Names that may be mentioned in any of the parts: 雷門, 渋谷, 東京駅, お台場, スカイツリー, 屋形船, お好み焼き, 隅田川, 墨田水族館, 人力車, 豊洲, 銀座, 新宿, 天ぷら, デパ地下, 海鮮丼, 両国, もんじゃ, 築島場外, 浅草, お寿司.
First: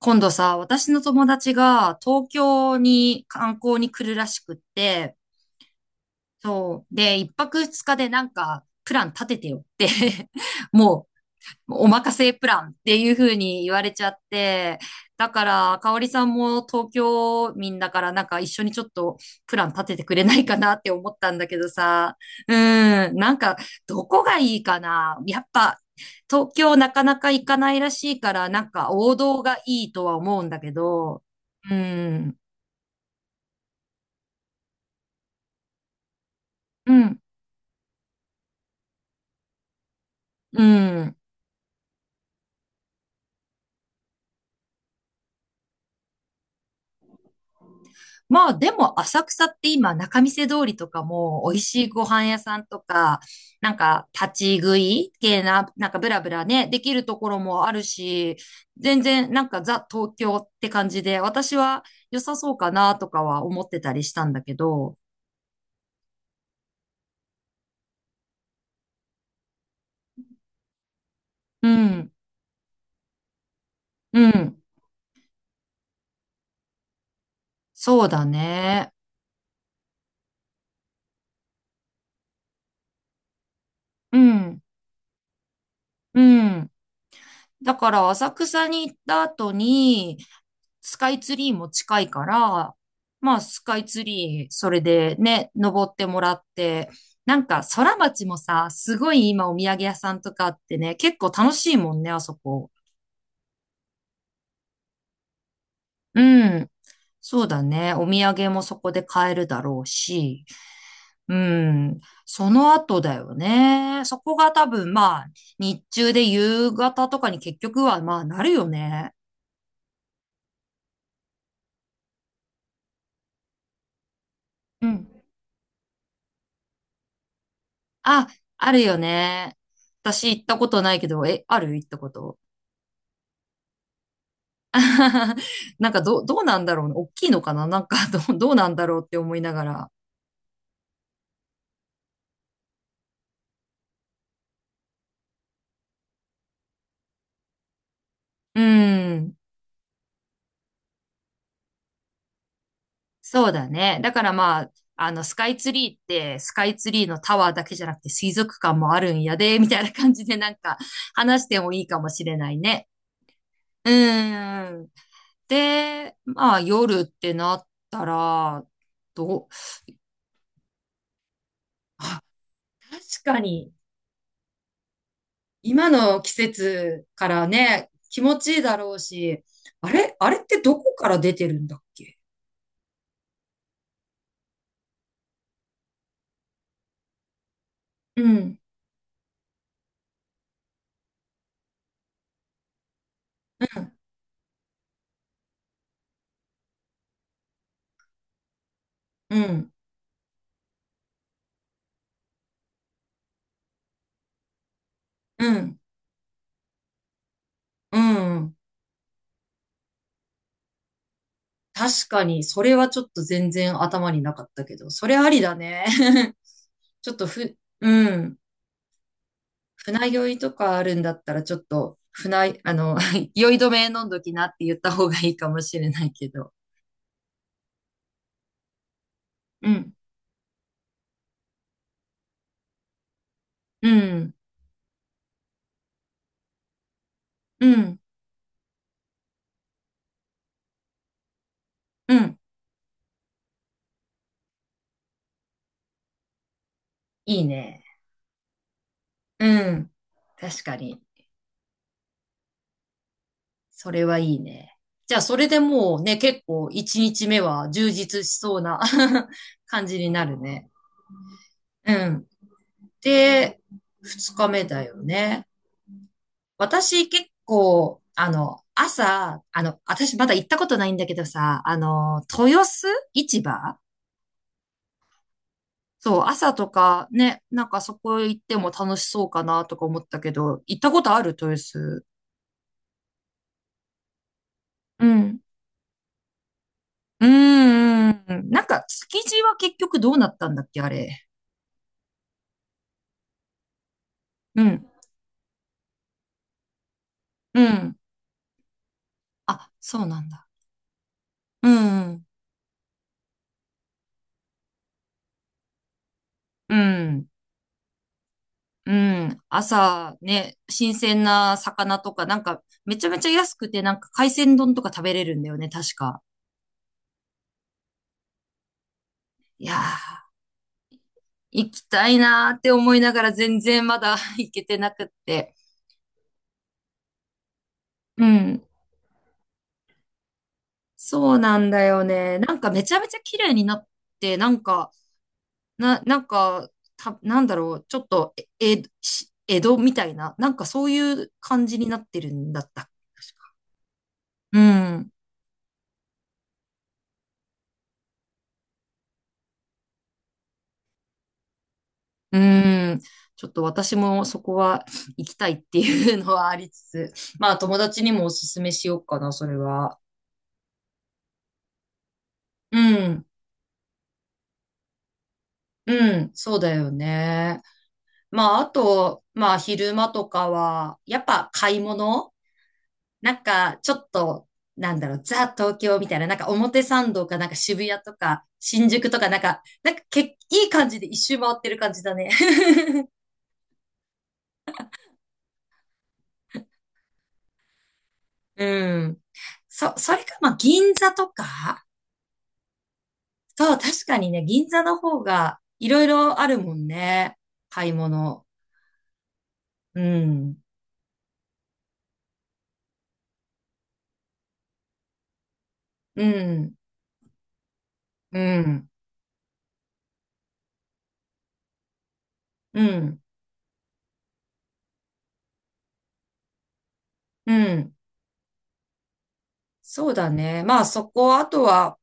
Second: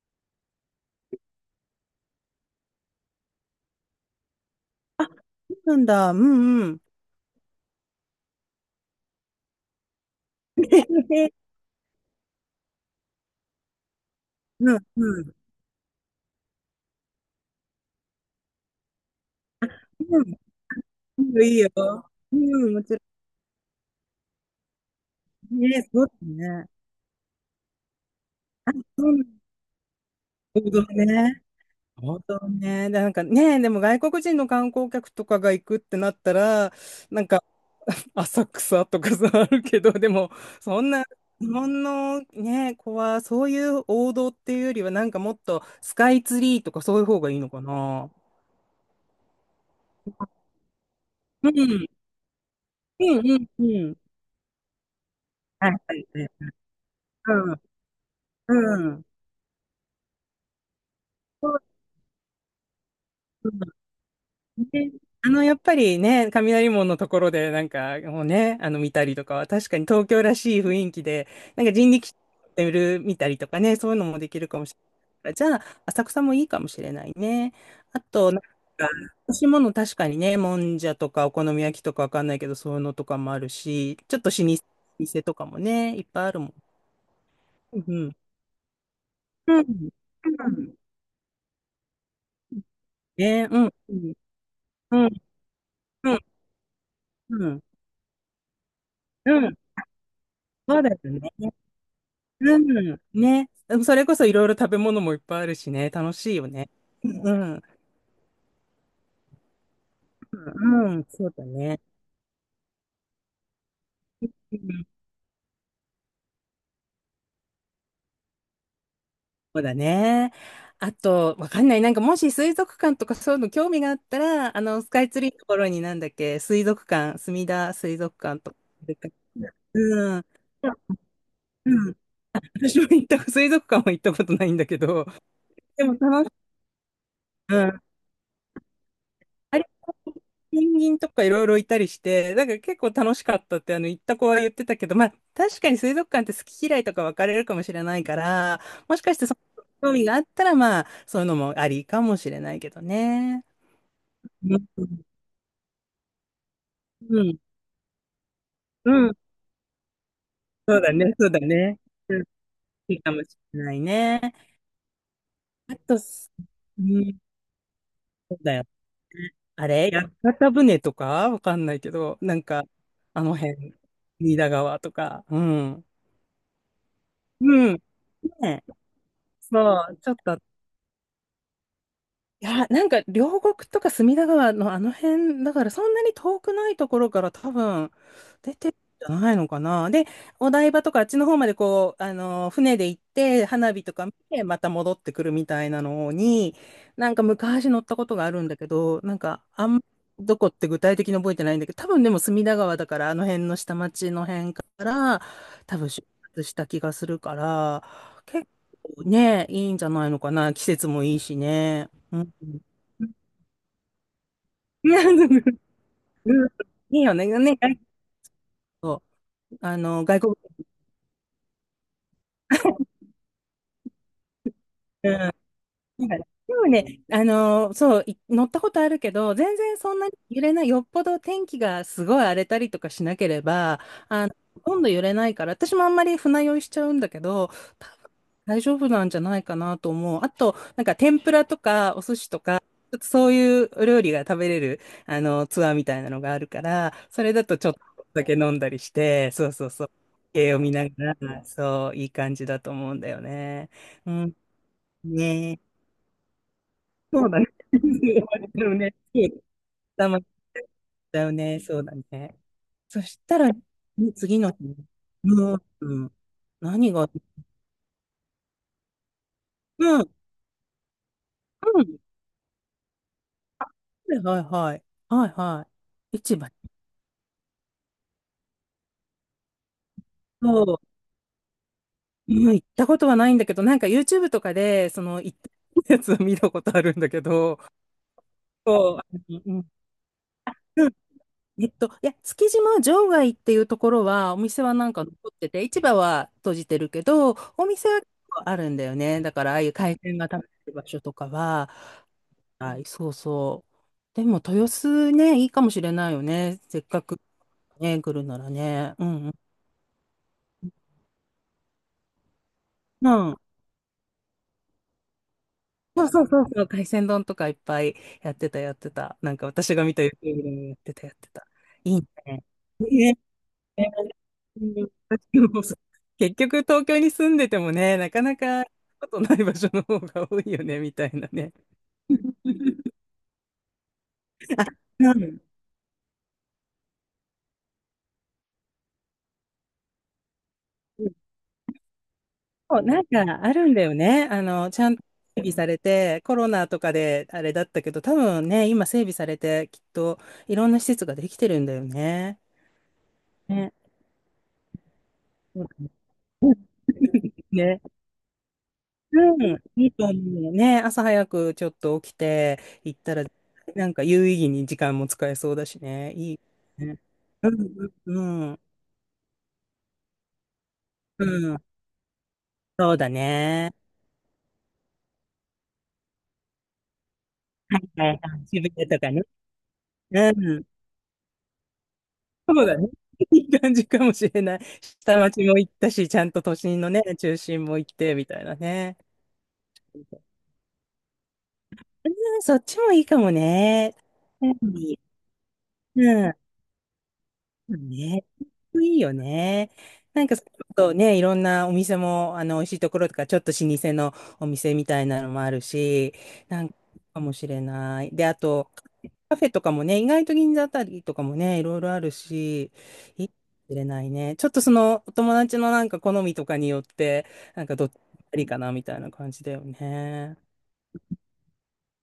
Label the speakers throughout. Speaker 1: 今度さ、私の友達が東京に観光に来るらしくって、
Speaker 2: なんだ。うんうん。
Speaker 1: そう。で、一泊二日でなんかプラン立ててよって も お任せプランっていう風に言われちゃっ
Speaker 2: う
Speaker 1: て、
Speaker 2: んう
Speaker 1: だ
Speaker 2: ん。
Speaker 1: から、かおりさんも東京民だからなんか一緒にちょっとプラン立ててくれないかなって思っ
Speaker 2: う
Speaker 1: たん
Speaker 2: ん。
Speaker 1: だ
Speaker 2: い
Speaker 1: け
Speaker 2: いよ、
Speaker 1: どさ、
Speaker 2: いい
Speaker 1: う
Speaker 2: よ。うん、もちろ
Speaker 1: ん、なんかどこがいいかな。やっ
Speaker 2: ん。
Speaker 1: ぱ
Speaker 2: ね、そうだ
Speaker 1: 東
Speaker 2: ね。
Speaker 1: 京なかなか行かないらしいから、なん
Speaker 2: あ、
Speaker 1: か
Speaker 2: そうな
Speaker 1: 王
Speaker 2: んだ
Speaker 1: 道がいいとは思うんだ
Speaker 2: 王
Speaker 1: け
Speaker 2: 道
Speaker 1: ど、
Speaker 2: ね。
Speaker 1: う
Speaker 2: 王
Speaker 1: ん、
Speaker 2: 道ね。でね、でも外国人の観光客とかが行くってなったら、
Speaker 1: うん、
Speaker 2: なんか、浅草とかさ、あるけど、でも、
Speaker 1: う
Speaker 2: そんな、
Speaker 1: ん。
Speaker 2: 日本のね、子は、そういう王道っていうよりは、なんかもっと、スカイツリーとかそういう方がいいのかな。
Speaker 1: まあでも浅草って今仲見世通りとかも
Speaker 2: う
Speaker 1: 美味しい
Speaker 2: ん。
Speaker 1: ご飯屋さんと
Speaker 2: うん
Speaker 1: か、
Speaker 2: うんう
Speaker 1: なん
Speaker 2: ん。
Speaker 1: か立ち食い系
Speaker 2: は
Speaker 1: な、
Speaker 2: い
Speaker 1: なん
Speaker 2: は
Speaker 1: か
Speaker 2: い
Speaker 1: ブラ
Speaker 2: は
Speaker 1: ブ
Speaker 2: い。
Speaker 1: ラね、できるところもあるし、
Speaker 2: うん。う
Speaker 1: 全
Speaker 2: ん。
Speaker 1: 然なんかザ東京って感じで、
Speaker 2: そ
Speaker 1: 私
Speaker 2: う
Speaker 1: は良さそうかなとかは
Speaker 2: で
Speaker 1: 思ってたりしたんだけ
Speaker 2: すね。
Speaker 1: ど、
Speaker 2: やっぱりね、雷門のところで、もうね、見たりとかは、確かに東京らしい雰囲気で、なん
Speaker 1: う
Speaker 2: か人力
Speaker 1: ん、
Speaker 2: 車で見たりとかね、そういうのも
Speaker 1: う
Speaker 2: できる
Speaker 1: ん、
Speaker 2: かもしれない。じゃあ、浅草もいいかもしれないね。あ
Speaker 1: そうだ
Speaker 2: と、なんか、
Speaker 1: ね。
Speaker 2: 欲しいもの確かにね、もんじゃとか、お好み焼きとかわかんないけど、そういうのとかもあるし、ち
Speaker 1: う
Speaker 2: ょっと老
Speaker 1: ん、
Speaker 2: 舗店とかもね、いっ
Speaker 1: う
Speaker 2: ぱいあるもん。
Speaker 1: ん。だ
Speaker 2: う
Speaker 1: から
Speaker 2: ん。
Speaker 1: 浅草に行った後
Speaker 2: うん。
Speaker 1: に、
Speaker 2: うん
Speaker 1: スカイツリーも近いから、まあ
Speaker 2: ねう
Speaker 1: ス
Speaker 2: ん
Speaker 1: カイツ
Speaker 2: ね。
Speaker 1: リー、それ
Speaker 2: うん。
Speaker 1: でね、登って
Speaker 2: うん。
Speaker 1: もらって、な
Speaker 2: う
Speaker 1: ん
Speaker 2: ん。う
Speaker 1: か
Speaker 2: ん。
Speaker 1: 空町もさ、すごい
Speaker 2: う
Speaker 1: 今お
Speaker 2: ん
Speaker 1: 土産屋さんとかあって
Speaker 2: そうだ
Speaker 1: ね、
Speaker 2: よ
Speaker 1: 結構楽
Speaker 2: ね。
Speaker 1: しいもんね、あそ
Speaker 2: う
Speaker 1: こ。
Speaker 2: ん、ね。でもそれこそいろいろ食べ物もいっぱいあるしね、楽
Speaker 1: う
Speaker 2: しいよ
Speaker 1: ん。
Speaker 2: ね。う
Speaker 1: そう
Speaker 2: ん、
Speaker 1: だ
Speaker 2: う
Speaker 1: ね。お土産もそこで買えるだろうし。
Speaker 2: ん、うんそう
Speaker 1: う
Speaker 2: だね。
Speaker 1: ん。その後だよね。そこが
Speaker 2: う
Speaker 1: 多
Speaker 2: ん、
Speaker 1: 分まあ、日中で夕方とかに結局はまあなるよね。
Speaker 2: そうだね。あと、わかんない。なんかもし水族館とかそういうの興味があったら、
Speaker 1: う
Speaker 2: スカ
Speaker 1: ん。
Speaker 2: イツリーのところになんだっけ、水族館、墨田水族
Speaker 1: あ、
Speaker 2: 館とか。
Speaker 1: あるよね。
Speaker 2: うん。
Speaker 1: 私行ったことないけど、え、ある行っ
Speaker 2: うん。
Speaker 1: たこと。
Speaker 2: 私も行った、水族館は行ったことないんだけど、で
Speaker 1: なん
Speaker 2: も
Speaker 1: か
Speaker 2: 楽し
Speaker 1: どうなんだろうね。大きいのかななん
Speaker 2: い。
Speaker 1: か どうなんだろうって思いな
Speaker 2: あ
Speaker 1: が
Speaker 2: れ、
Speaker 1: ら。
Speaker 2: ペンギンとかいろいろいたりして、なんか結構楽しかったってあの行った子は言ってたけど、まあ確かに水族館って好き嫌いとか分かれるかもしれないから、
Speaker 1: う
Speaker 2: もしかしてそ
Speaker 1: ん。
Speaker 2: の興味があったらまあそういうのもありかもしれないけどね。
Speaker 1: そうだね。だから
Speaker 2: う
Speaker 1: ま
Speaker 2: ん、
Speaker 1: あ、スカイツリーって、スカイツリーの
Speaker 2: う
Speaker 1: タ
Speaker 2: ん、
Speaker 1: ワーだけじゃなくて水族館
Speaker 2: う
Speaker 1: もある
Speaker 2: ん、
Speaker 1: んやで、みたいな感じでなん
Speaker 2: そ
Speaker 1: か
Speaker 2: うだね、そうだ
Speaker 1: 話しても
Speaker 2: ね。
Speaker 1: いいかも
Speaker 2: うん、
Speaker 1: しれないね。
Speaker 2: いいかもしれない
Speaker 1: う
Speaker 2: ね。
Speaker 1: ん。
Speaker 2: あと、
Speaker 1: で、
Speaker 2: す
Speaker 1: まあ
Speaker 2: う
Speaker 1: 夜っ
Speaker 2: ん、
Speaker 1: てなった
Speaker 2: そうだ
Speaker 1: ら、
Speaker 2: よ。
Speaker 1: どう、
Speaker 2: あれ、屋形船とかわかんないけ ど、
Speaker 1: あ、
Speaker 2: なんか、あ
Speaker 1: 確
Speaker 2: の
Speaker 1: かに。
Speaker 2: 辺、隅田川とか、うん。
Speaker 1: 今の季節か
Speaker 2: う
Speaker 1: ら
Speaker 2: ん。ね
Speaker 1: ね、気持ちいいだろうし、
Speaker 2: そ
Speaker 1: あ
Speaker 2: う、ちょ
Speaker 1: れ
Speaker 2: っ
Speaker 1: あれっ
Speaker 2: と
Speaker 1: てどこから出てるんだっけ。
Speaker 2: いや、なんか両国とか隅田川のあの辺だからそんなに遠くないところから多分
Speaker 1: う
Speaker 2: 出
Speaker 1: ん、
Speaker 2: てるんじゃないのかな。で、お台場とかあっちの方までこう、船で行って花火とか見てまた戻ってくるみたいなのに、なんか昔乗ったことがあるんだけど、なん
Speaker 1: う
Speaker 2: かあ
Speaker 1: ん、
Speaker 2: んまどこって具体的に覚えてないんだけど、多分でも隅田川だからあの辺の下町の辺から
Speaker 1: う
Speaker 2: 多
Speaker 1: ん、
Speaker 2: 分出発した気がするから、
Speaker 1: う
Speaker 2: 結
Speaker 1: ん。
Speaker 2: 構ね、いいんじゃないのかな。季節もいいしね。
Speaker 1: 確
Speaker 2: う
Speaker 1: か
Speaker 2: ん。
Speaker 1: に、それはちょっと全然頭になかったけ
Speaker 2: い
Speaker 1: ど、
Speaker 2: や、
Speaker 1: そ
Speaker 2: う
Speaker 1: れありだ
Speaker 2: ん
Speaker 1: ね。
Speaker 2: いい
Speaker 1: ちょ
Speaker 2: よ
Speaker 1: っと
Speaker 2: ね。
Speaker 1: ふ、
Speaker 2: ね、
Speaker 1: うん。
Speaker 2: そうあの、
Speaker 1: 船
Speaker 2: 外
Speaker 1: 酔
Speaker 2: 国、
Speaker 1: いとかあるんだったら、ちょっと、船、酔い止め飲んどきなって言った方がいいかもしれな
Speaker 2: なん
Speaker 1: い
Speaker 2: か
Speaker 1: けど。
Speaker 2: でもね、そう、い乗ったことあるけど、全
Speaker 1: う
Speaker 2: 然そ
Speaker 1: ん、
Speaker 2: んなに揺れない、よっぽど天気がすごい荒れたりとかしなければ、
Speaker 1: うん、
Speaker 2: ほとんど揺れないから、私もあんまり船酔いしちゃうんだけど、
Speaker 1: う
Speaker 2: 多
Speaker 1: ん、
Speaker 2: 分大丈夫なんじゃないかなと思う。あと、なんか天ぷらとかお
Speaker 1: う
Speaker 2: 寿司
Speaker 1: ん。
Speaker 2: とか、ちょっとそういうお料理が食べれる、ツアーみたいなのがあるから、それ
Speaker 1: いい
Speaker 2: だとちょっと
Speaker 1: ね。
Speaker 2: だけ飲んだりして、
Speaker 1: う
Speaker 2: そうそうそ
Speaker 1: ん。
Speaker 2: う、絵を
Speaker 1: 確
Speaker 2: 見
Speaker 1: か
Speaker 2: な
Speaker 1: に。
Speaker 2: がら、そう、いい感じだと思うんだよね。
Speaker 1: それ
Speaker 2: う
Speaker 1: はい
Speaker 2: ん、
Speaker 1: いね。じゃあ、それで
Speaker 2: ね
Speaker 1: もうね、結構1
Speaker 2: そ
Speaker 1: 日
Speaker 2: うだ
Speaker 1: 目
Speaker 2: ね。
Speaker 1: は充実し そう
Speaker 2: だよ
Speaker 1: な
Speaker 2: ね。そ
Speaker 1: 感じ
Speaker 2: た
Speaker 1: に
Speaker 2: ま
Speaker 1: な
Speaker 2: に
Speaker 1: るね。
Speaker 2: だよね。そう
Speaker 1: う
Speaker 2: だ
Speaker 1: ん。
Speaker 2: ね。そしたら、ね
Speaker 1: で、2
Speaker 2: 次
Speaker 1: 日
Speaker 2: の日
Speaker 1: 目
Speaker 2: ね
Speaker 1: だよね。
Speaker 2: うん、うん。何
Speaker 1: 私
Speaker 2: が、
Speaker 1: 結構、朝、
Speaker 2: うん、うん。
Speaker 1: 私まだ行ったことないんだけどさ、豊洲市
Speaker 2: あ
Speaker 1: 場。
Speaker 2: はいはいはい。はいはい。
Speaker 1: そう、
Speaker 2: 市場。
Speaker 1: 朝とかね、なんかそこ行っても楽しそうかなとか思ったけど、
Speaker 2: そ
Speaker 1: 行っ
Speaker 2: う。
Speaker 1: たことある豊洲。
Speaker 2: うん行ったことはないんだけど、なんか YouTube とかで、そ
Speaker 1: う
Speaker 2: の行っ
Speaker 1: ん。
Speaker 2: たやつを見たことあるんだけ
Speaker 1: うー
Speaker 2: ど、
Speaker 1: ん。なんか、
Speaker 2: そう、あ
Speaker 1: 築
Speaker 2: の
Speaker 1: 地
Speaker 2: う
Speaker 1: は
Speaker 2: ん、
Speaker 1: 結局どうなったんだっけ、あれ。
Speaker 2: えっと、いや、築島場外っていうところは、お
Speaker 1: う
Speaker 2: 店はな
Speaker 1: ん
Speaker 2: んか残ってて、市場は閉じてるけど、
Speaker 1: う
Speaker 2: お店
Speaker 1: ん。
Speaker 2: は結構あるんだよね。だから、ああい
Speaker 1: あ、
Speaker 2: う海
Speaker 1: そう
Speaker 2: 鮮
Speaker 1: な
Speaker 2: が
Speaker 1: ん
Speaker 2: 食べ
Speaker 1: だ。
Speaker 2: れる場所とか
Speaker 1: う
Speaker 2: は、
Speaker 1: ん。
Speaker 2: はい、そうそう。でも、豊洲ね、いいかもしれないよね。
Speaker 1: う
Speaker 2: せっかく
Speaker 1: ん。
Speaker 2: ね、来るなら
Speaker 1: う
Speaker 2: ね。うん、うん。
Speaker 1: ん。朝ね、新鮮な魚とか、なんか、めちゃ
Speaker 2: う
Speaker 1: めちゃ
Speaker 2: ん。
Speaker 1: 安くて、なんか海鮮丼とか食べれるんだよね、確
Speaker 2: そう
Speaker 1: か。
Speaker 2: そうそうそう、海鮮丼とかいっぱいやってた、やってた。なんか
Speaker 1: いや
Speaker 2: 私が見た
Speaker 1: ー、
Speaker 2: YouTube でもやってた、やってた。
Speaker 1: 行き
Speaker 2: いい
Speaker 1: たい
Speaker 2: ね。
Speaker 1: なーって思いながら全然
Speaker 2: ね
Speaker 1: まだ 行けて
Speaker 2: うん
Speaker 1: なくっ
Speaker 2: 私
Speaker 1: て。
Speaker 2: も結局東京に住んでてもね、なか
Speaker 1: う
Speaker 2: なか
Speaker 1: ん。
Speaker 2: 行くことない場所の方が多いよね、みたいな
Speaker 1: そう
Speaker 2: ね。
Speaker 1: なんだよね。なんかめち ゃめちゃ綺麗になって、なん
Speaker 2: あ、
Speaker 1: か、
Speaker 2: うん。
Speaker 1: なんか、なんだろう、ちょっと、え、えし江戸みたいな、なんかそういう感じになってるんだっ
Speaker 2: そう
Speaker 1: た。
Speaker 2: なん
Speaker 1: 確
Speaker 2: か
Speaker 1: か。
Speaker 2: あるんだよね。
Speaker 1: う
Speaker 2: ちゃんと
Speaker 1: ん。
Speaker 2: 整備されて、コロナとかであれだったけど、多分ね、今整備されて、きっといろんな施設ができてるんだよ
Speaker 1: う
Speaker 2: ね。
Speaker 1: ーん。ちょっと
Speaker 2: ね。
Speaker 1: 私もそこは行きたいっ
Speaker 2: そう
Speaker 1: て
Speaker 2: だ
Speaker 1: いうのはありつつ、まあ友
Speaker 2: ね
Speaker 1: 達にもおすすめしようかな、
Speaker 2: う
Speaker 1: それ
Speaker 2: ん、いい
Speaker 1: は。
Speaker 2: と思うね。朝早くちょっと起きて
Speaker 1: う
Speaker 2: 行った
Speaker 1: ん。
Speaker 2: ら、なんか有意義に時間も使えそうだしね。
Speaker 1: うん。
Speaker 2: いい
Speaker 1: そうだよ
Speaker 2: ね。う
Speaker 1: ね。
Speaker 2: ん、うん、う
Speaker 1: まあ
Speaker 2: ん。
Speaker 1: あと、まあ昼間とかは、や
Speaker 2: う
Speaker 1: っぱ
Speaker 2: ん
Speaker 1: 買い物
Speaker 2: そうだ
Speaker 1: なん
Speaker 2: ね。
Speaker 1: かちょっと、なんだろう、ザ東京みたいな、なんか表参道かなんか
Speaker 2: は
Speaker 1: 渋
Speaker 2: い
Speaker 1: 谷
Speaker 2: は
Speaker 1: と
Speaker 2: いは
Speaker 1: か
Speaker 2: い。渋谷
Speaker 1: 新
Speaker 2: と
Speaker 1: 宿
Speaker 2: か
Speaker 1: と
Speaker 2: ね。
Speaker 1: かなんか、なんか
Speaker 2: う
Speaker 1: け、
Speaker 2: ん。
Speaker 1: いい感じで一周回ってる感じだね。
Speaker 2: そうだね。いい感じかもしれない。下町も行ったし、ちゃんと都心のね、中心も行って、みたいな
Speaker 1: う
Speaker 2: ね。
Speaker 1: ん。それか、まあ銀座とか。
Speaker 2: うん、そっちもいいかも
Speaker 1: そう、
Speaker 2: ね。
Speaker 1: 確かにね、
Speaker 2: うん。
Speaker 1: 銀座の方がいろ
Speaker 2: う
Speaker 1: い
Speaker 2: ん
Speaker 1: ろあるもんね。買い
Speaker 2: ね、
Speaker 1: 物。
Speaker 2: いいよね。
Speaker 1: う
Speaker 2: なんか、
Speaker 1: ん、
Speaker 2: そうね、いろんなお店も、美味しいところとか、ちょっと老舗のお店みたいなのもあるし、
Speaker 1: う
Speaker 2: なん
Speaker 1: ん、
Speaker 2: か、かもしれない。で、あ
Speaker 1: う
Speaker 2: と、
Speaker 1: ん、
Speaker 2: カフェとかもね、意外と銀座あたりとかもね、いろいろあるし、
Speaker 1: うん、
Speaker 2: いいかもしれないね。ちょっとその、お友達のなんか好みとかによって、
Speaker 1: う
Speaker 2: なんかどっ
Speaker 1: ん。
Speaker 2: ちがいいかな、みたいな感じだよ
Speaker 1: そうだ
Speaker 2: ね。
Speaker 1: ね。まあそこ、あとは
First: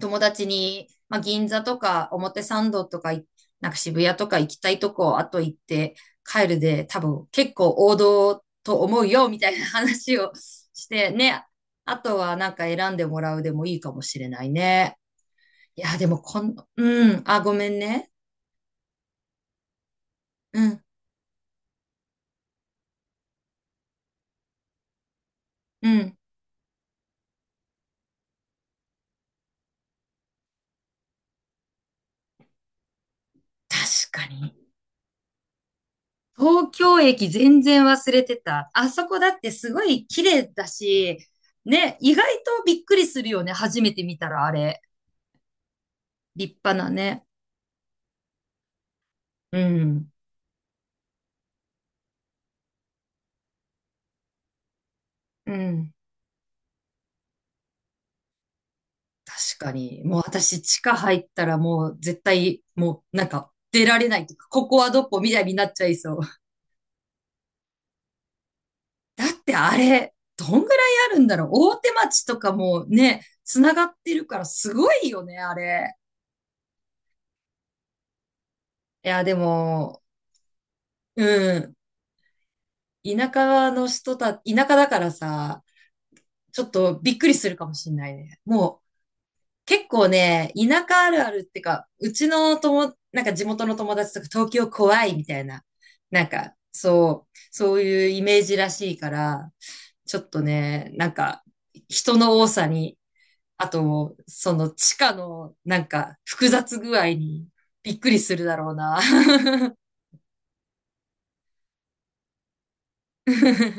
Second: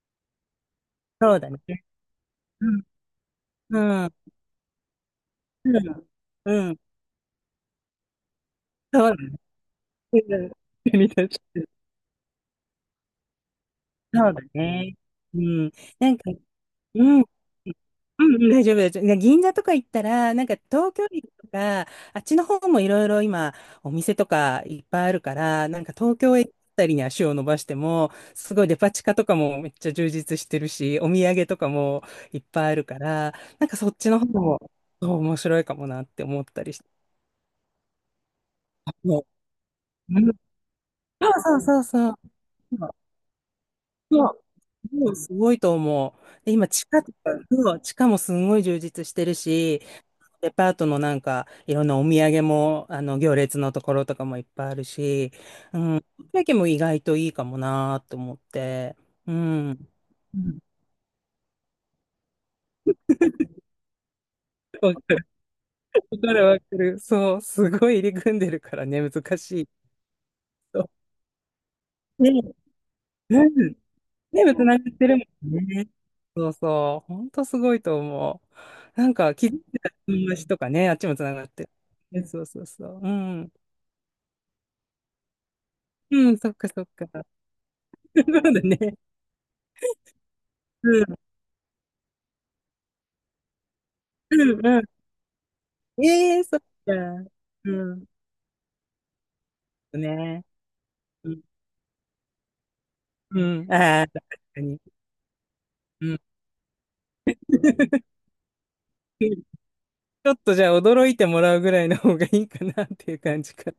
Speaker 1: 友達に、まあ
Speaker 2: そう
Speaker 1: 銀
Speaker 2: だね。
Speaker 1: 座とか表参
Speaker 2: うん。
Speaker 1: 道とかい、なんか渋
Speaker 2: うん。
Speaker 1: 谷とか行きたいとこ、あと行っ
Speaker 2: う
Speaker 1: て
Speaker 2: ん。
Speaker 1: 帰る
Speaker 2: うん。
Speaker 1: で、多分結構王道と
Speaker 2: そ
Speaker 1: 思う
Speaker 2: うだね。
Speaker 1: よ、みたいな話を
Speaker 2: うん
Speaker 1: してね。あとはなんか選んでもらうでもいいかもしれ
Speaker 2: そうだ
Speaker 1: ない
Speaker 2: ね。
Speaker 1: ね。
Speaker 2: うん。
Speaker 1: いや、で
Speaker 2: なん
Speaker 1: も
Speaker 2: か、
Speaker 1: こん、う
Speaker 2: う
Speaker 1: ん、
Speaker 2: ん。
Speaker 1: あ、ごめんね。
Speaker 2: うんうん、大丈夫です。い銀座とか行ったら、なんか
Speaker 1: うん
Speaker 2: 東京駅とか、あっちの方もいろいろ今、お店とかいっぱいあるから、なん
Speaker 1: う
Speaker 2: か
Speaker 1: ん。
Speaker 2: 東京駅あたりに足を伸ばしても、すごいデパ地下とかもめっちゃ充実してるし、お土産とかもいっぱいあるから、なんかそっち
Speaker 1: 確
Speaker 2: の方
Speaker 1: かに。
Speaker 2: も、そう面白いかもなって思った
Speaker 1: 東
Speaker 2: りして。
Speaker 1: 京駅全然忘れてた。あそこ
Speaker 2: も
Speaker 1: だってすごい
Speaker 2: うう
Speaker 1: 綺
Speaker 2: ん
Speaker 1: 麗だし、
Speaker 2: そうそう
Speaker 1: ね、
Speaker 2: そ
Speaker 1: 意
Speaker 2: う
Speaker 1: 外とびっ
Speaker 2: そう。
Speaker 1: くりするよね。初めて見た
Speaker 2: そう、
Speaker 1: らあれ。
Speaker 2: うんすごいと思う。で、
Speaker 1: 立
Speaker 2: 今、
Speaker 1: 派
Speaker 2: 地
Speaker 1: な
Speaker 2: 下と
Speaker 1: ね。
Speaker 2: か、そう地下もすごい充実してる
Speaker 1: う
Speaker 2: し、
Speaker 1: ん。
Speaker 2: デパートのなんか、いろんなお土産も、行列のところとかもいっぱいあるし、
Speaker 1: う
Speaker 2: う
Speaker 1: ん。
Speaker 2: ん、だけも意外といいかもなーと思って、う
Speaker 1: 確
Speaker 2: ん。
Speaker 1: かに。もう
Speaker 2: うん
Speaker 1: 私、地下入ったらもう絶対、もうなんか出られないとか、ここは
Speaker 2: わか
Speaker 1: どこ
Speaker 2: る、
Speaker 1: みたいになっちゃい そ
Speaker 2: わ
Speaker 1: う。
Speaker 2: かる、わかる。そう、すごい入り組んでるからね、
Speaker 1: だっ
Speaker 2: 難
Speaker 1: て
Speaker 2: しい。
Speaker 1: あれ、どんぐらい
Speaker 2: そ
Speaker 1: あるんだろう。大手町
Speaker 2: う
Speaker 1: と
Speaker 2: ね、
Speaker 1: かもね、
Speaker 2: う
Speaker 1: つな
Speaker 2: ん。
Speaker 1: がってるから
Speaker 2: ね、つ
Speaker 1: す
Speaker 2: なが
Speaker 1: ご
Speaker 2: って
Speaker 1: い
Speaker 2: る
Speaker 1: よね、あ
Speaker 2: もんね。
Speaker 1: れ。
Speaker 2: そうそう。ほんとすごいと思う。な
Speaker 1: い
Speaker 2: ん
Speaker 1: や、で
Speaker 2: か、気づいたら
Speaker 1: も、
Speaker 2: 友達とかね、あっちもつながっ
Speaker 1: う
Speaker 2: てる。
Speaker 1: ん。
Speaker 2: ねそうそうそう。う
Speaker 1: 田
Speaker 2: ん。
Speaker 1: 舎の人た、田舎だからさ、
Speaker 2: うん、そっ
Speaker 1: ちょ
Speaker 2: か
Speaker 1: っ
Speaker 2: そっ
Speaker 1: と
Speaker 2: か。
Speaker 1: びっくりするかもしんない
Speaker 2: そ
Speaker 1: ね。
Speaker 2: うだ
Speaker 1: もう
Speaker 2: ね。
Speaker 1: 結構ね、田
Speaker 2: う
Speaker 1: 舎
Speaker 2: ん、
Speaker 1: あるあるってか、うちの友、なんか地元の友達とか
Speaker 2: う
Speaker 1: 東
Speaker 2: ん、
Speaker 1: 京
Speaker 2: う
Speaker 1: 怖いみたいな、
Speaker 2: ん。
Speaker 1: なん
Speaker 2: ええ
Speaker 1: か
Speaker 2: そっか。う
Speaker 1: そうい
Speaker 2: ん。
Speaker 1: うイメージらしいから、ちょっと
Speaker 2: ね。
Speaker 1: ね、なん
Speaker 2: うん。
Speaker 1: か人の多さに、
Speaker 2: う
Speaker 1: あ
Speaker 2: ん。ああ、
Speaker 1: と、
Speaker 2: 確
Speaker 1: そ
Speaker 2: か
Speaker 1: の
Speaker 2: に。
Speaker 1: 地下のなん
Speaker 2: う
Speaker 1: か
Speaker 2: ん。
Speaker 1: 複雑具合にびっく りするだろうな。
Speaker 2: ちょっとじゃあ驚いてもらうぐらいの方がいいかなっていう感じか。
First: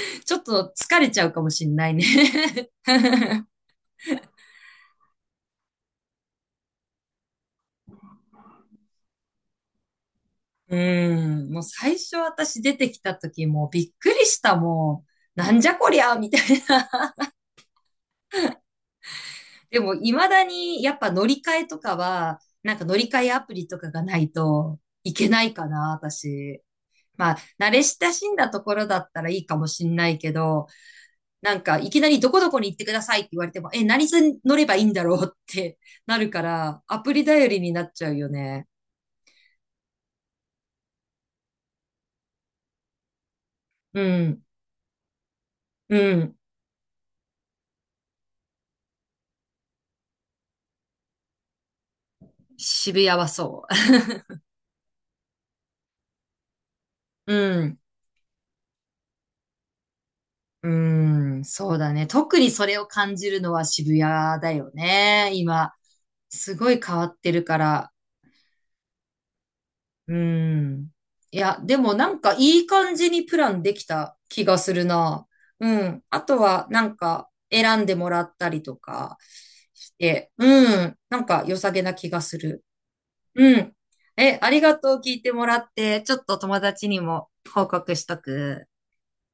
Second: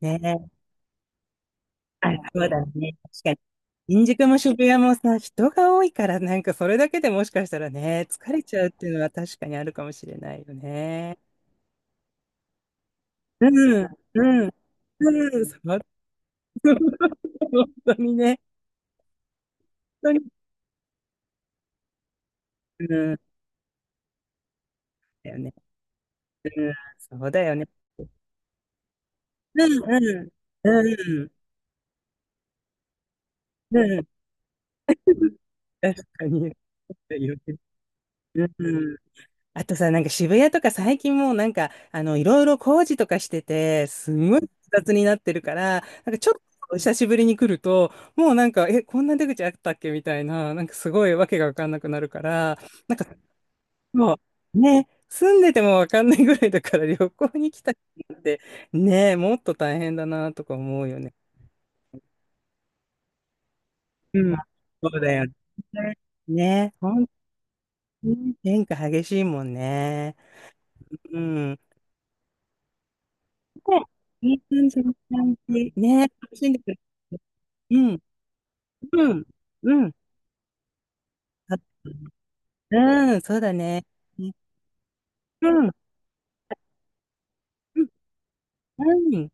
Speaker 2: ね
Speaker 1: ちょっと疲れちゃうかもしんないね。
Speaker 2: あ、そうだね。確かに。新宿も渋谷もさ、人が多いから、なんかそれだけでもしかしたらね、疲れちゃうっていうのは確かにあるかもしれないよ
Speaker 1: う
Speaker 2: ね。
Speaker 1: ーん、もう最初私出てきた時
Speaker 2: う
Speaker 1: もう
Speaker 2: ん、
Speaker 1: びっく
Speaker 2: う
Speaker 1: りし
Speaker 2: ん、
Speaker 1: た、もう、
Speaker 2: うん、
Speaker 1: な
Speaker 2: そ
Speaker 1: んじゃ
Speaker 2: う、
Speaker 1: こりゃ、みたいな。
Speaker 2: 本当にね。
Speaker 1: でも未
Speaker 2: 本当に、
Speaker 1: だにやっぱ乗り換えとかは、なんか
Speaker 2: う
Speaker 1: 乗り
Speaker 2: ん、
Speaker 1: 換えアプリとかがないといけ
Speaker 2: だよ
Speaker 1: ない
Speaker 2: ね。
Speaker 1: かな、私。
Speaker 2: うん、そう
Speaker 1: まあ、
Speaker 2: だよね。
Speaker 1: 慣れ親しんだところだったらいいかも
Speaker 2: うん、
Speaker 1: しん
Speaker 2: う
Speaker 1: ないけ
Speaker 2: ん、
Speaker 1: ど、
Speaker 2: うん、
Speaker 1: なんかいきなりどこどこに行ってくださいって言われても、
Speaker 2: う
Speaker 1: え、何
Speaker 2: ん、
Speaker 1: に乗ればいいんだろうって
Speaker 2: 確
Speaker 1: な
Speaker 2: か
Speaker 1: るか
Speaker 2: に。
Speaker 1: ら、アプリ頼りになっちゃうよ
Speaker 2: う
Speaker 1: ね。
Speaker 2: ん、あとさ、なんか渋谷とか最近もうなんか、いろいろ工事とかしてて、
Speaker 1: う
Speaker 2: すんごい
Speaker 1: ん、
Speaker 2: 複雑になってるから、
Speaker 1: う
Speaker 2: なんかちょ
Speaker 1: ん、
Speaker 2: っと久しぶりに来ると、もうなんか、え、こんな出口あったっけみたいな、なんかすごいわけがわかんなくなるから、なん
Speaker 1: 渋
Speaker 2: か、
Speaker 1: 谷はそ
Speaker 2: もう、ね、住んでてもわかんないぐらいだから旅
Speaker 1: う。
Speaker 2: 行に 来
Speaker 1: う
Speaker 2: た
Speaker 1: ん。
Speaker 2: 人って、ね、もっと大変だなとか
Speaker 1: う
Speaker 2: 思うよね。
Speaker 1: ーん、そうだね。特にそれを感じるのは渋谷
Speaker 2: うん。
Speaker 1: だよ
Speaker 2: そうだよ
Speaker 1: ね。
Speaker 2: ね。
Speaker 1: 今、すご
Speaker 2: ね、
Speaker 1: い変わ
Speaker 2: 本
Speaker 1: ってるから。
Speaker 2: 当に変化激しいもん
Speaker 1: う
Speaker 2: ね。
Speaker 1: ーん。
Speaker 2: う
Speaker 1: いや、
Speaker 2: ん。
Speaker 1: でもなんかいい感じにプランで
Speaker 2: ね
Speaker 1: きた
Speaker 2: いい
Speaker 1: 気が
Speaker 2: 感
Speaker 1: す
Speaker 2: じ、
Speaker 1: るな。
Speaker 2: 感
Speaker 1: う
Speaker 2: じ。ね、
Speaker 1: ん。あ
Speaker 2: 楽
Speaker 1: と
Speaker 2: しんで
Speaker 1: は
Speaker 2: くれる。
Speaker 1: なんか
Speaker 2: う
Speaker 1: 選んで
Speaker 2: ん、
Speaker 1: もらったりと
Speaker 2: う
Speaker 1: か
Speaker 2: ん、う
Speaker 1: し
Speaker 2: ん。
Speaker 1: て、うん。なんか良
Speaker 2: あ
Speaker 1: さげな気がする。
Speaker 2: うん、そう
Speaker 1: う
Speaker 2: だ
Speaker 1: ん。
Speaker 2: ね。うん、
Speaker 1: え、ありがとう聞いても
Speaker 2: う
Speaker 1: らっ
Speaker 2: ん、
Speaker 1: て、ちょっと友達にも報
Speaker 2: う
Speaker 1: 告しとく。
Speaker 2: ん。